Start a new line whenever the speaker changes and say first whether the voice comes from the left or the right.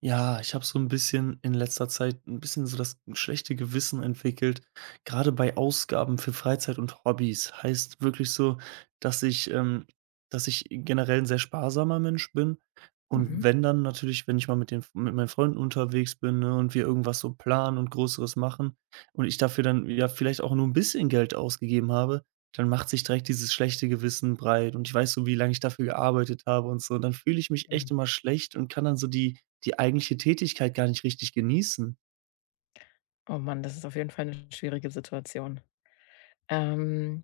right: Ja, ich habe so ein bisschen in letzter Zeit ein bisschen so das schlechte Gewissen entwickelt, gerade bei Ausgaben für Freizeit und Hobbys. Heißt wirklich so, dass ich ähm, dass ich generell 'n sehr sparsamer Mensch bin und
left: Mhm.
right: wenn dann natürlich, wenn ich mal mit den mit meinen Freunden unterwegs bin, ne, und wir irgendwas so planen und Größeres machen und ich dafür dann, ja, vielleicht auch nur ein bisschen Geld ausgegeben habe, dann macht sich direkt dieses schlechte Gewissen breit und ich weiß so, wie lange ich dafür gearbeitet habe und so. Dann fühle ich mich
left: Mhm.
right: echt immer schlecht und kann dann so die eigentliche Tätigkeit gar nicht richtig genießen.
left: Oh Mann, das ist auf jeden Fall eine schwierige Situation. Ähm,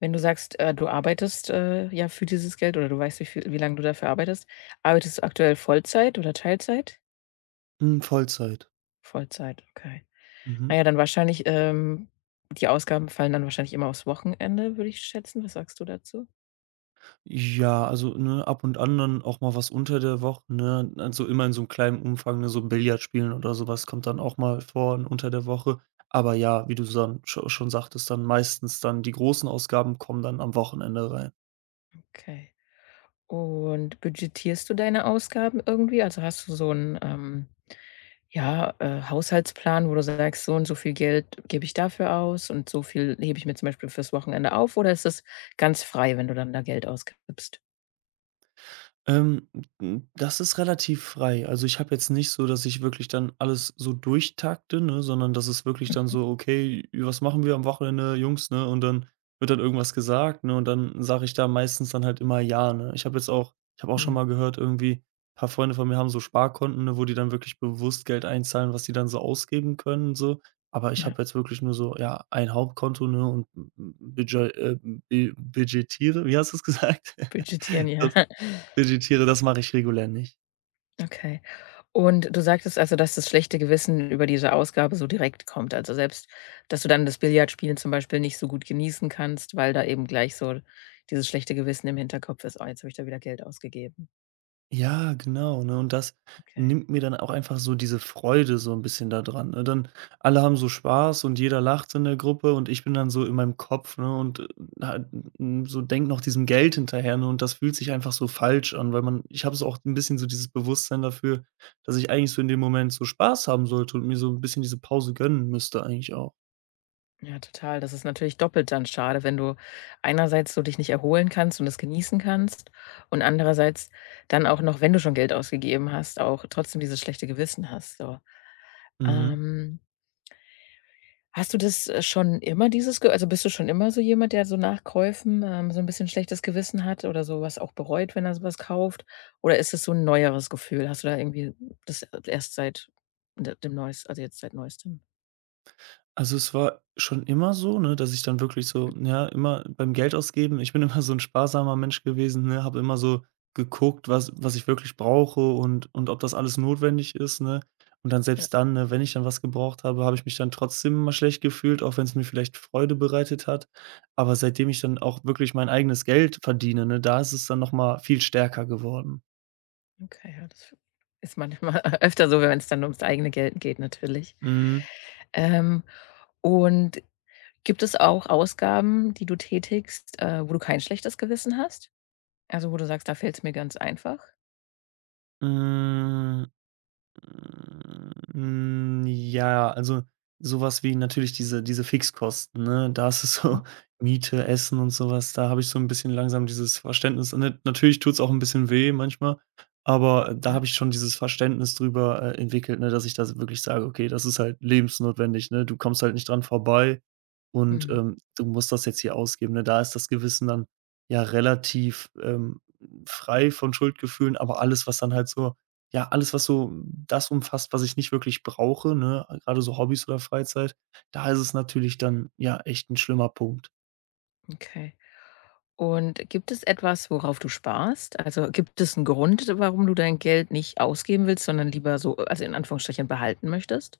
left: Wenn du sagst, du arbeitest, ja, für dieses Geld oder du weißt, wie lange du dafür arbeitest. Arbeitest du aktuell Vollzeit oder Teilzeit?
right: Hm, Vollzeit.
left: Vollzeit, okay.
right: Mhm.
left: Na ja, dann wahrscheinlich, die Ausgaben fallen dann wahrscheinlich immer aufs Wochenende, würde ich schätzen. Was sagst du dazu?
right: Ja, also, ne, ab und an dann auch mal was unter der Woche, ne? Also, immer in so 'nem kleinen Umfang, ne, so Billard spielen oder so was kommt dann auch mal vor und unter der Woche. Aber ja, wie du san scho schon sagtest, dann meistens dann die großen Ausgaben kommen dann am Wochenende rein.
left: Okay. Und budgetierst du deine Ausgaben irgendwie? Also, hast du so einen, ja, Haushaltsplan, wo du sagst: „So und so viel Geld gebe ich dafür aus und so viel hebe ich mir zum Beispiel fürs Wochenende auf“, oder ist das ganz frei, wenn du dann da Geld ausgibst?
right: Ähm, n das ist relativ frei. Also, ich habe jetzt nicht so, dass ich wirklich dann alles so durchtakte, ne, sondern das ist wirklich dann
left: Mhm,
right: so: „Okay, was machen wir am Wochenende, Jungs", ne? Und dann wird dann irgendwas gesagt, ne, und dann sage ich da meistens dann halt immer „ja", ne? Ich habe auch schon
left: mhm,
right: mal gehört irgendwie, ein paar Freunde von mir haben so Sparkonten, ne, wo die dann wirklich bewusst Geld einzahlen, was die dann so ausgeben können und so. Aber ich
left: ja,
right: habe jetzt wirklich nur so, ja, ein Hauptkonto, ne, und budget äh, budgetiere wie hast du's gesagt?
left: budgetieren, ja.
right: Das Vegetiere, das mache ich regulär nicht.
left: Okay. Und du sagtest also, dass das schlechte Gewissen über diese Ausgabe so direkt kommt. Also selbst, dass du dann das Billardspielen zum Beispiel nicht so gut genießen kannst, weil da eben gleich so dieses schlechte Gewissen im Hinterkopf ist: „Oh, jetzt habe ich da wieder Geld ausgegeben.“
right: Ja, genau, ne? Und das
left: Okay.
right: nimmt mir dann auch einfach so diese Freude so ein bisschen da dran, ne? Dann alle haben so
left: Mhm.
right: Spaß und jeder lacht in der Gruppe und ich bin dann so in meinem Kopf, ne, und halt, so denke noch diesem Geld hinterher, ne? Und das fühlt sich einfach so falsch an, weil man ich habe so auch ein bisschen so dieses Bewusstsein dafür dass ich eigentlich so in dem Moment so Spaß haben sollte und mir so ein bisschen diese Pause gönnen müsste eigentlich auch.
left: Ja, total. Das ist natürlich doppelt dann schade, wenn du einerseits so dich nicht erholen kannst und das genießen kannst und andererseits dann auch noch, wenn du schon Geld ausgegeben hast, auch trotzdem dieses schlechte Gewissen hast, so.
right: Mhm.
left: Ähm Hast du das, schon immer dieses Ge also, bist du schon immer so jemand, der so nach Käufen, so ein bisschen schlechtes Gewissen hat oder sowas auch bereut, wenn er sowas kauft? Oder ist es so ein neueres Gefühl? Hast du da irgendwie das erst seit d dem neues also, jetzt seit Neuestem?
right: Also, es war schon immer so, ne, dass ich dann wirklich so ja, immer beim Geld ausgeben. Ich bin immer so ein sparsamer Mensch gewesen, ne, habe immer so geguckt, was ich wirklich brauche und ob das alles notwendig ist, ne? Und dann
left: Ja,
right: selbst dann, ne, wenn ich dann was gebraucht habe, habe ich mich dann trotzdem immer schlecht gefühlt, auch wenn es mir vielleicht Freude bereitet hat. Aber seitdem ich dann auch wirklich mein eigenes Geld verdiene, ne, da ist es dann noch mal viel stärker geworden.
left: okay, ja, das ist manchmal öfter so, wenn es dann ums eigene Geld geht natürlich.
right: Mhm.
left: Ähm, und gibt es auch Ausgaben, die du tätigst, wo du kein schlechtes Gewissen hast? Also, wo du sagst: „Da fällt es mir ganz einfach?“
right: Hm. Hm, ja, also sowas wie natürlich diese Fixkosten, ne? Da ist es
left: Mhm.
right: so Miete, Essen und sowas. Da habe ich so ein bisschen langsam dieses Verständnis. Und natürlich tut's auch ein bisschen weh manchmal, aber da
left: Ja.
right: habe ich schon dieses Verständnis drüber, entwickelt, ne, dass ich da wirklich sage: „Okay, das ist halt lebensnotwendig, ne? Du kommst halt nicht dran vorbei und,
left: Mhm.
right: ähm, du musst das jetzt hier ausgeben", ne? Da ist das Gewissen dann ja relativ frei von Schuldgefühlen, aber alles, was so das umfasst, was ich nicht wirklich brauche, ne? Grade so Hobbys oder Freizeit, da ist es natürlich dann, ja, echt ein schlimmer Punkt.
left: Okay. Und gibt es etwas, worauf du sparst? Also, gibt es einen Grund, warum du dein Geld nicht ausgeben willst, sondern lieber so also, in Anführungsstrichen behalten möchtest?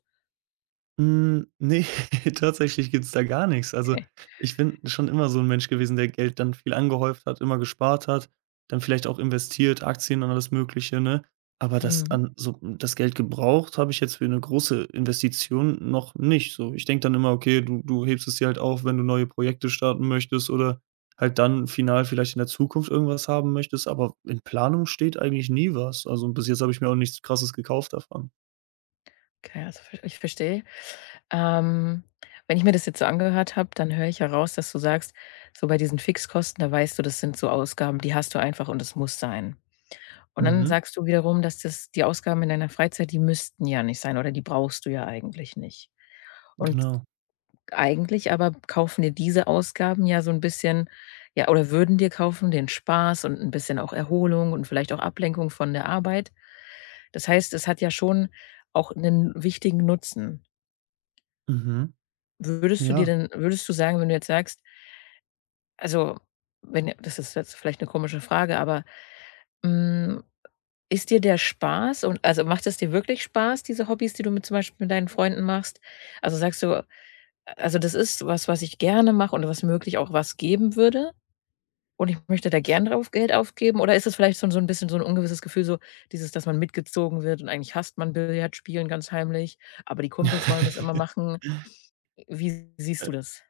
right: Hm, ne, tatsächlich gibt's da gar nix. Also,
left: Okay.
right: ich bin schon immer so 'n Mensch gewesen, der Geld dann viel angehäuft hat, immer gespart hat, dann vielleicht auch investiert, Aktien und alles Mögliche, ne? Aber das
left: Mhm.
right: an so das Geld gebraucht habe ich jetzt für 'ne große Investition noch nicht so. Ich denke dann immer: „Okay, du hebst es dir halt auf, wenn du neue Projekte starten möchtest oder halt dann final vielleicht in der Zukunft irgendwas haben möchtest", aber in Planung steht eigentlich nie was. Also, bis jetzt habe ich mir auch nichts Krasses gekauft davon.
left: Okay, also, ver ich verstehe. Ähm, wenn ich mir das jetzt so angehört habe, dann höre ich heraus, dass du sagst, so bei diesen Fixkosten, da weißt du, das sind so Ausgaben, die hast du einfach und das muss sein. Und dann
right: Mhm,
left: sagst du wiederum, dass das die Ausgaben in deiner Freizeit, die müssten ja nicht sein oder die brauchst du ja eigentlich nicht. Und
right: genau.
left: eigentlich aber kaufen dir diese Ausgaben ja so ein bisschen ja, oder würden dir kaufen den Spaß und ein bisschen auch Erholung und vielleicht auch Ablenkung von der Arbeit. Das heißt, es hat ja schon auch einen wichtigen Nutzen.
right: Mhm, ja.
left: Würdest du sagen, wenn du jetzt sagst also, wenn das ist jetzt vielleicht eine komische Frage, aber, hm, ist dir der Spaß und also, macht es dir wirklich Spaß, diese Hobbys, die du mit zum Beispiel mit deinen Freunden machst? Also, sagst du: „Also, das ist was, was ich gerne mache und was möglich auch was geben würde?“ Und ich möchte da gern drauf Geld aufgeben oder ist es vielleicht schon so 'n bisschen so 'n ungewisses Gefühl, so dieses, dass man mitgezogen wird und eigentlich hasst man Billardspielen ganz heimlich, aber die Kumpels wollen das immer machen. Wie siehst
right: Äh,
left: du das?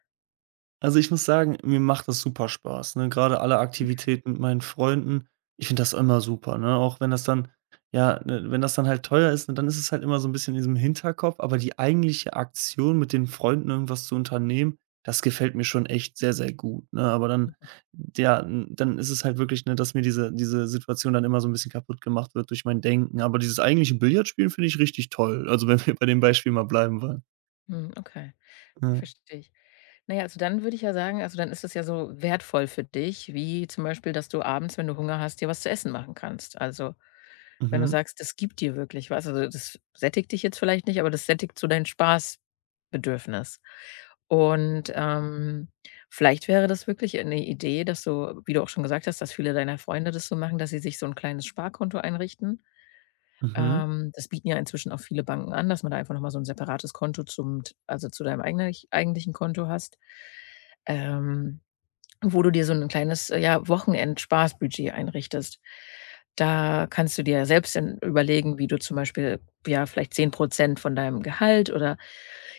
right: Also, ich muss sagen, mir macht das super Spaß, ne? Grade alle Aktivitäten mit meinen Freunden. Ich finde das immer super, ne? Auch wenn das dann ja, ne wenn das dann halt teuer ist, ne, dann ist es halt immer so ein bisschen in diesem Hinterkopf, aber die eigentliche Aktion, mit den Freunden irgendwas zu unternehmen, das gefällt mir schon echt sehr, sehr gut, ne? Aber dann ja, n dann ist es halt wirklich, ne, dass mir diese Situation dann immer so ein bisschen kaputt gemacht wird durch mein Denken. Aber dieses eigentliche Billardspielen finde ich richtig toll, also, wenn wir bei dem Beispiel mal bleiben wollen.
left: Hm, okay. Ja,
right: Ja.
left: verstehe ich. Na ja, also dann würde ich ja sagen also dann ist es ja so wertvoll für dich, wie zum Beispiel, dass du abends, wenn du Hunger hast, dir was zu essen machen kannst. Also, wenn du
right: Mhm.
left: sagst, das gibt dir wirklich was, also das sättigt dich jetzt vielleicht nicht, aber das sättigt so dein Spaßbedürfnis. Und, vielleicht wäre das wirklich eine Idee, dass du wie du auch schon gesagt hast, dass viele deiner Freunde das so machen, dass sie sich so ein kleines Sparkonto einrichten.
right: Mhm.
left: Das bieten ja inzwischen auch viele Banken an, dass man da einfach noch mal so ein separates Konto zum also zu deinem eigentlichen Konto hast. Ähm, wo du dir so ein kleines, ja, Spaßbudget einrichtest. Da kannst du dir selbst dann überlegen, wie du zum Beispiel, ja, vielleicht 10% von deinem Gehalt oder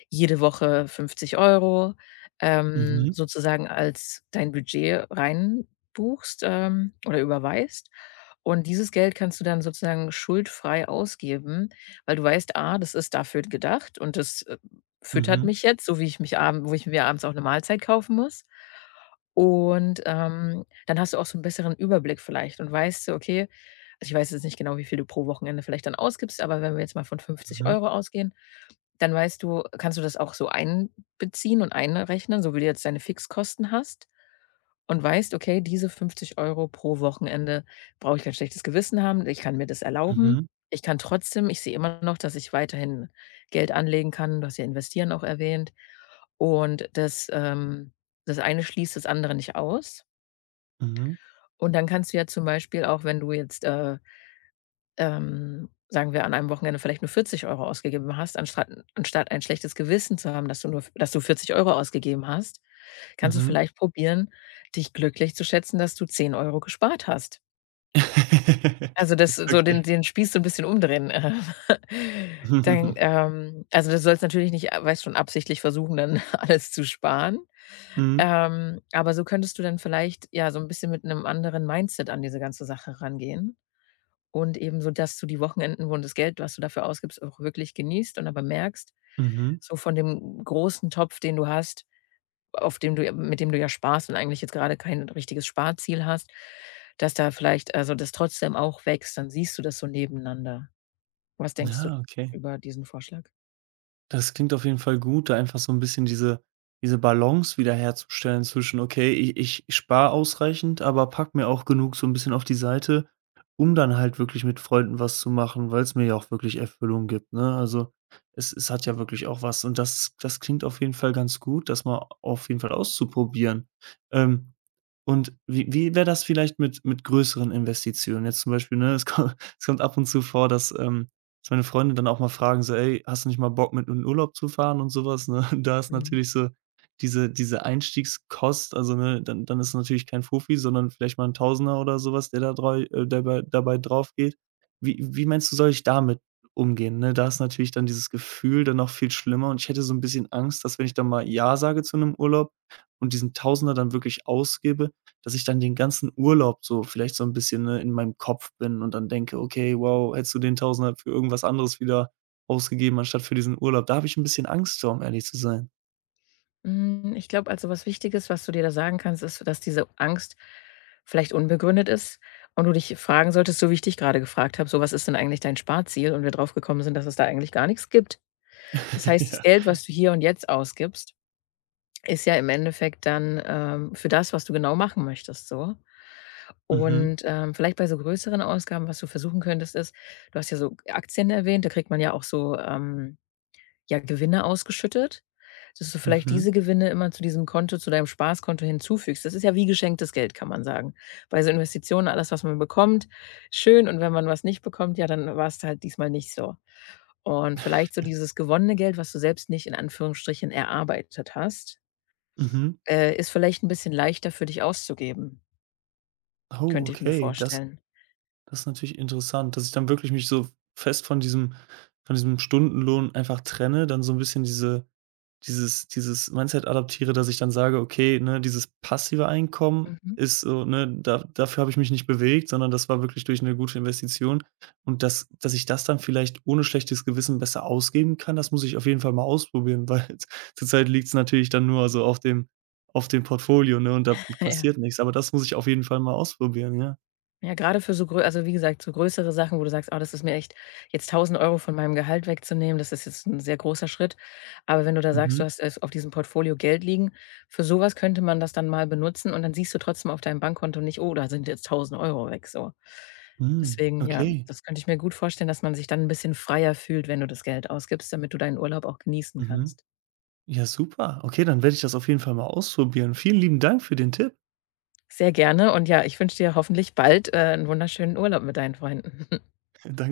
left: jede Woche 50 Euro
right: Mhm,
left: sozusagen als dein Budget reinbuchst, oder überweist. Und dieses Geld kannst du dann sozusagen schuldfrei ausgeben, weil du weißt: „Ah, das ist dafür gedacht und das, füttert
right: mhm,
left: mich jetzt, so wie ich mich abend wo ich mir abends auch eine Mahlzeit kaufen muss.“ Und, dann hast du auch so einen besseren Überblick vielleicht und weißt so, okay also, ich weiß jetzt nicht genau, wie viel du pro Wochenende vielleicht dann ausgibst, aber wenn wir jetzt mal von 50
right: mhm,
left: Euro ausgehen, dann weißt du kannst du das auch so einbeziehen und einrechnen, so wie du jetzt deine Fixkosten hast und weißt: „Okay, diese 50 Euro pro Wochenende brauche ich kein schlechtes Gewissen haben. Ich kann mir das erlauben.
right: mhm,
left: Ich kann trotzdem ich sehe immer noch, dass ich weiterhin Geld anlegen kann.“ Du hast ja investieren auch erwähnt. Und das, das eine schließt das andere nicht aus.
right: mhm,
left: Und dann kannst du ja zum Beispiel auch, wenn du jetzt, sagen wir, an einem Wochenende vielleicht nur 40 Euro ausgegeben hast, anstatt ein schlechtes Gewissen zu haben, dass du 40 Euro ausgegeben hast, kannst du
right: mhm.
left: vielleicht probieren, dich glücklich zu schätzen, dass du 10 Euro gespart hast. Also, das so den
right: Okay.
left: Spieß so ein bisschen umdrehen. Dann, also, das sollst natürlich nicht, weißt schon, absichtlich versuchen, dann alles zu sparen.
right: Mhm,
left: Aber so könntest du dann vielleicht, ja, so ein bisschen mit einem anderen Mindset an diese ganze Sache rangehen. Und eben so, dass du die Wochenenden, wo das Geld, was du dafür ausgibst, auch wirklich genießt und aber merkst,
right: mhm, mhm.
left: so von dem großen Topf, den du hast, auf dem du ja mit dem du ja sparst und eigentlich jetzt gerade kein richtiges Sparziel hast, dass da vielleicht also, das trotzdem auch wächst, dann siehst du das so nebeneinander. Was denkst du
right: Ja, okay.
left: über diesen Vorschlag?
right: Das klingt auf jeden Fall gut, da einfach so ein bisschen diese Balance wiederherzustellen zwischen: „Okay, ich spare ausreichend, aber pack mir auch genug so ein bisschen auf die Seite, um dann halt wirklich mit Freunden was zu machen, weil es mir ja auch wirklich Erfüllung gibt", ne? Also, es hat ja wirklich auch was und das klingt auf jeden Fall ganz gut, das mal auf jeden Fall auszuprobieren. Ähm, und wie wäre das vielleicht mit größeren Investitionen? Jetzt zum Beispiel, ne, es ko es kommt ab und zu vor, dass meine Freunde dann auch mal fragen so: „Ey, hast du nicht mal Bock, mit in den Urlaub zu fahren?" und sowas ne? Da ist
left: Mhm.
right: natürlich so diese Einstiegskost also, ne, dann ist natürlich kein Fuffi, sondern vielleicht mal ein Tausender oder sowas der da drei dabei dabei drauf geht. Wie meinst du, soll ich damit umgehen, ne? Da ist natürlich dann dieses Gefühl dann noch viel schlimmer und ich hätte so ein bisschen Angst, dass wenn ich dann mal ja sage zu einem Urlaub und diesen Tausender dann wirklich ausgebe, dass ich dann den ganzen Urlaub so vielleicht so ein bisschen, ne, in meinem Kopf bin und dann denke: „Okay, wow, hättest du den Tausender für irgendwas anderes wieder ausgegeben, anstatt für diesen Urlaub." Da habe ich ein bisschen Angst vor, um ehrlich zu sein.
left: Hm, ich glaube, also, was Wichtiges, was du dir da sagen kannst, ist, dass diese Angst vielleicht unbegründet ist und du dich fragen solltest, so wie ich dich grade gefragt habe: „So, was ist denn eigentlich dein Sparziel?“ Und wir drauf gekommen sind, dass es da eigentlich gar nichts gibt. Das heißt, das
right: Ja.
left: Geld, was du hier und jetzt ausgibst, ist ja im Endeffekt dann, für das, was du genau machen möchtest so.
right: Mhm,
left: Und, vielleicht bei so größeren Ausgaben, was du versuchen könntest, ist du hast ja so Aktien erwähnt, da kriegt man ja auch so, ja, Gewinne ausgeschüttet, dass du vielleicht
right: mhm,
left: diese Gewinne immer zu diesem Konto zu deinem Spaßkonto hinzufügst. Das ist ja wie geschenktes Geld, kann man sagen. Bei so Investitionen, alles, was man bekommt, schön und wenn man was nicht bekommt, ja, dann war es halt diesmal nicht so. Und vielleicht so dieses gewonnene Geld, was du selbst nicht in Anführungsstrichen erarbeitet hast,
right: mhm.
left: ist vielleicht ein bisschen leichter für dich auszugeben,
right: Oh,
left: könnte ich mir
right: okay, das
left: vorstellen.
right: das ist natürlich interessant, dass ich dann wirklich mich so fest von diesem Stundenlohn einfach trenne, dann so ein bisschen dieses Mindset adaptiere, dass ich dann sage: „Okay, ne, dieses passive Einkommen
left: Mhm.
right: ist so, ne, da dafür habe ich mich nicht bewegt, sondern das war wirklich durch eine gute Investition." Und dass ich das dann vielleicht ohne schlechtes Gewissen besser ausgeben kann, das muss ich auf jeden Fall mal ausprobieren, weil zurzeit liegt es natürlich dann nur so auf dem Portfolio, ne, und da
left: Ja.
right: passiert nichts. Aber das muss ich auf jeden Fall mal ausprobieren, ja.
left: Ja, gerade für so grö also, wie gesagt, so größere Sachen, wo du sagst: „Oh, das ist mir echt jetzt 1.000 Euro von meinem Gehalt wegzunehmen, das ist jetzt ein sehr großer Schritt.“ Aber wenn du da sagst, du
right: Mhm.
left: hast es auf diesem Portfolio Geld liegen, für sowas könnte man das dann mal benutzen und dann siehst du trotzdem auf deinem Bankkonto nicht: „Oh, da sind jetzt 1.000 Euro weg“, so.
right: Hm,
left: Deswegen, ja,
right: okay.
left: das könnte ich mir gut vorstellen, dass man sich dann ein bisschen freier fühlt, wenn du das Geld ausgibst, damit du deinen Urlaub auch genießen
right: Mhm.
left: kannst.
right: Ja, super. Okay, dann werde ich das auf jeden Fall mal ausprobieren. Vielen lieben Dank für den Tipp.
left: Sehr gerne und ja, ich wünsche dir hoffentlich bald, 'n wunderschönen Urlaub mit deinen Freunden.
right: Danke.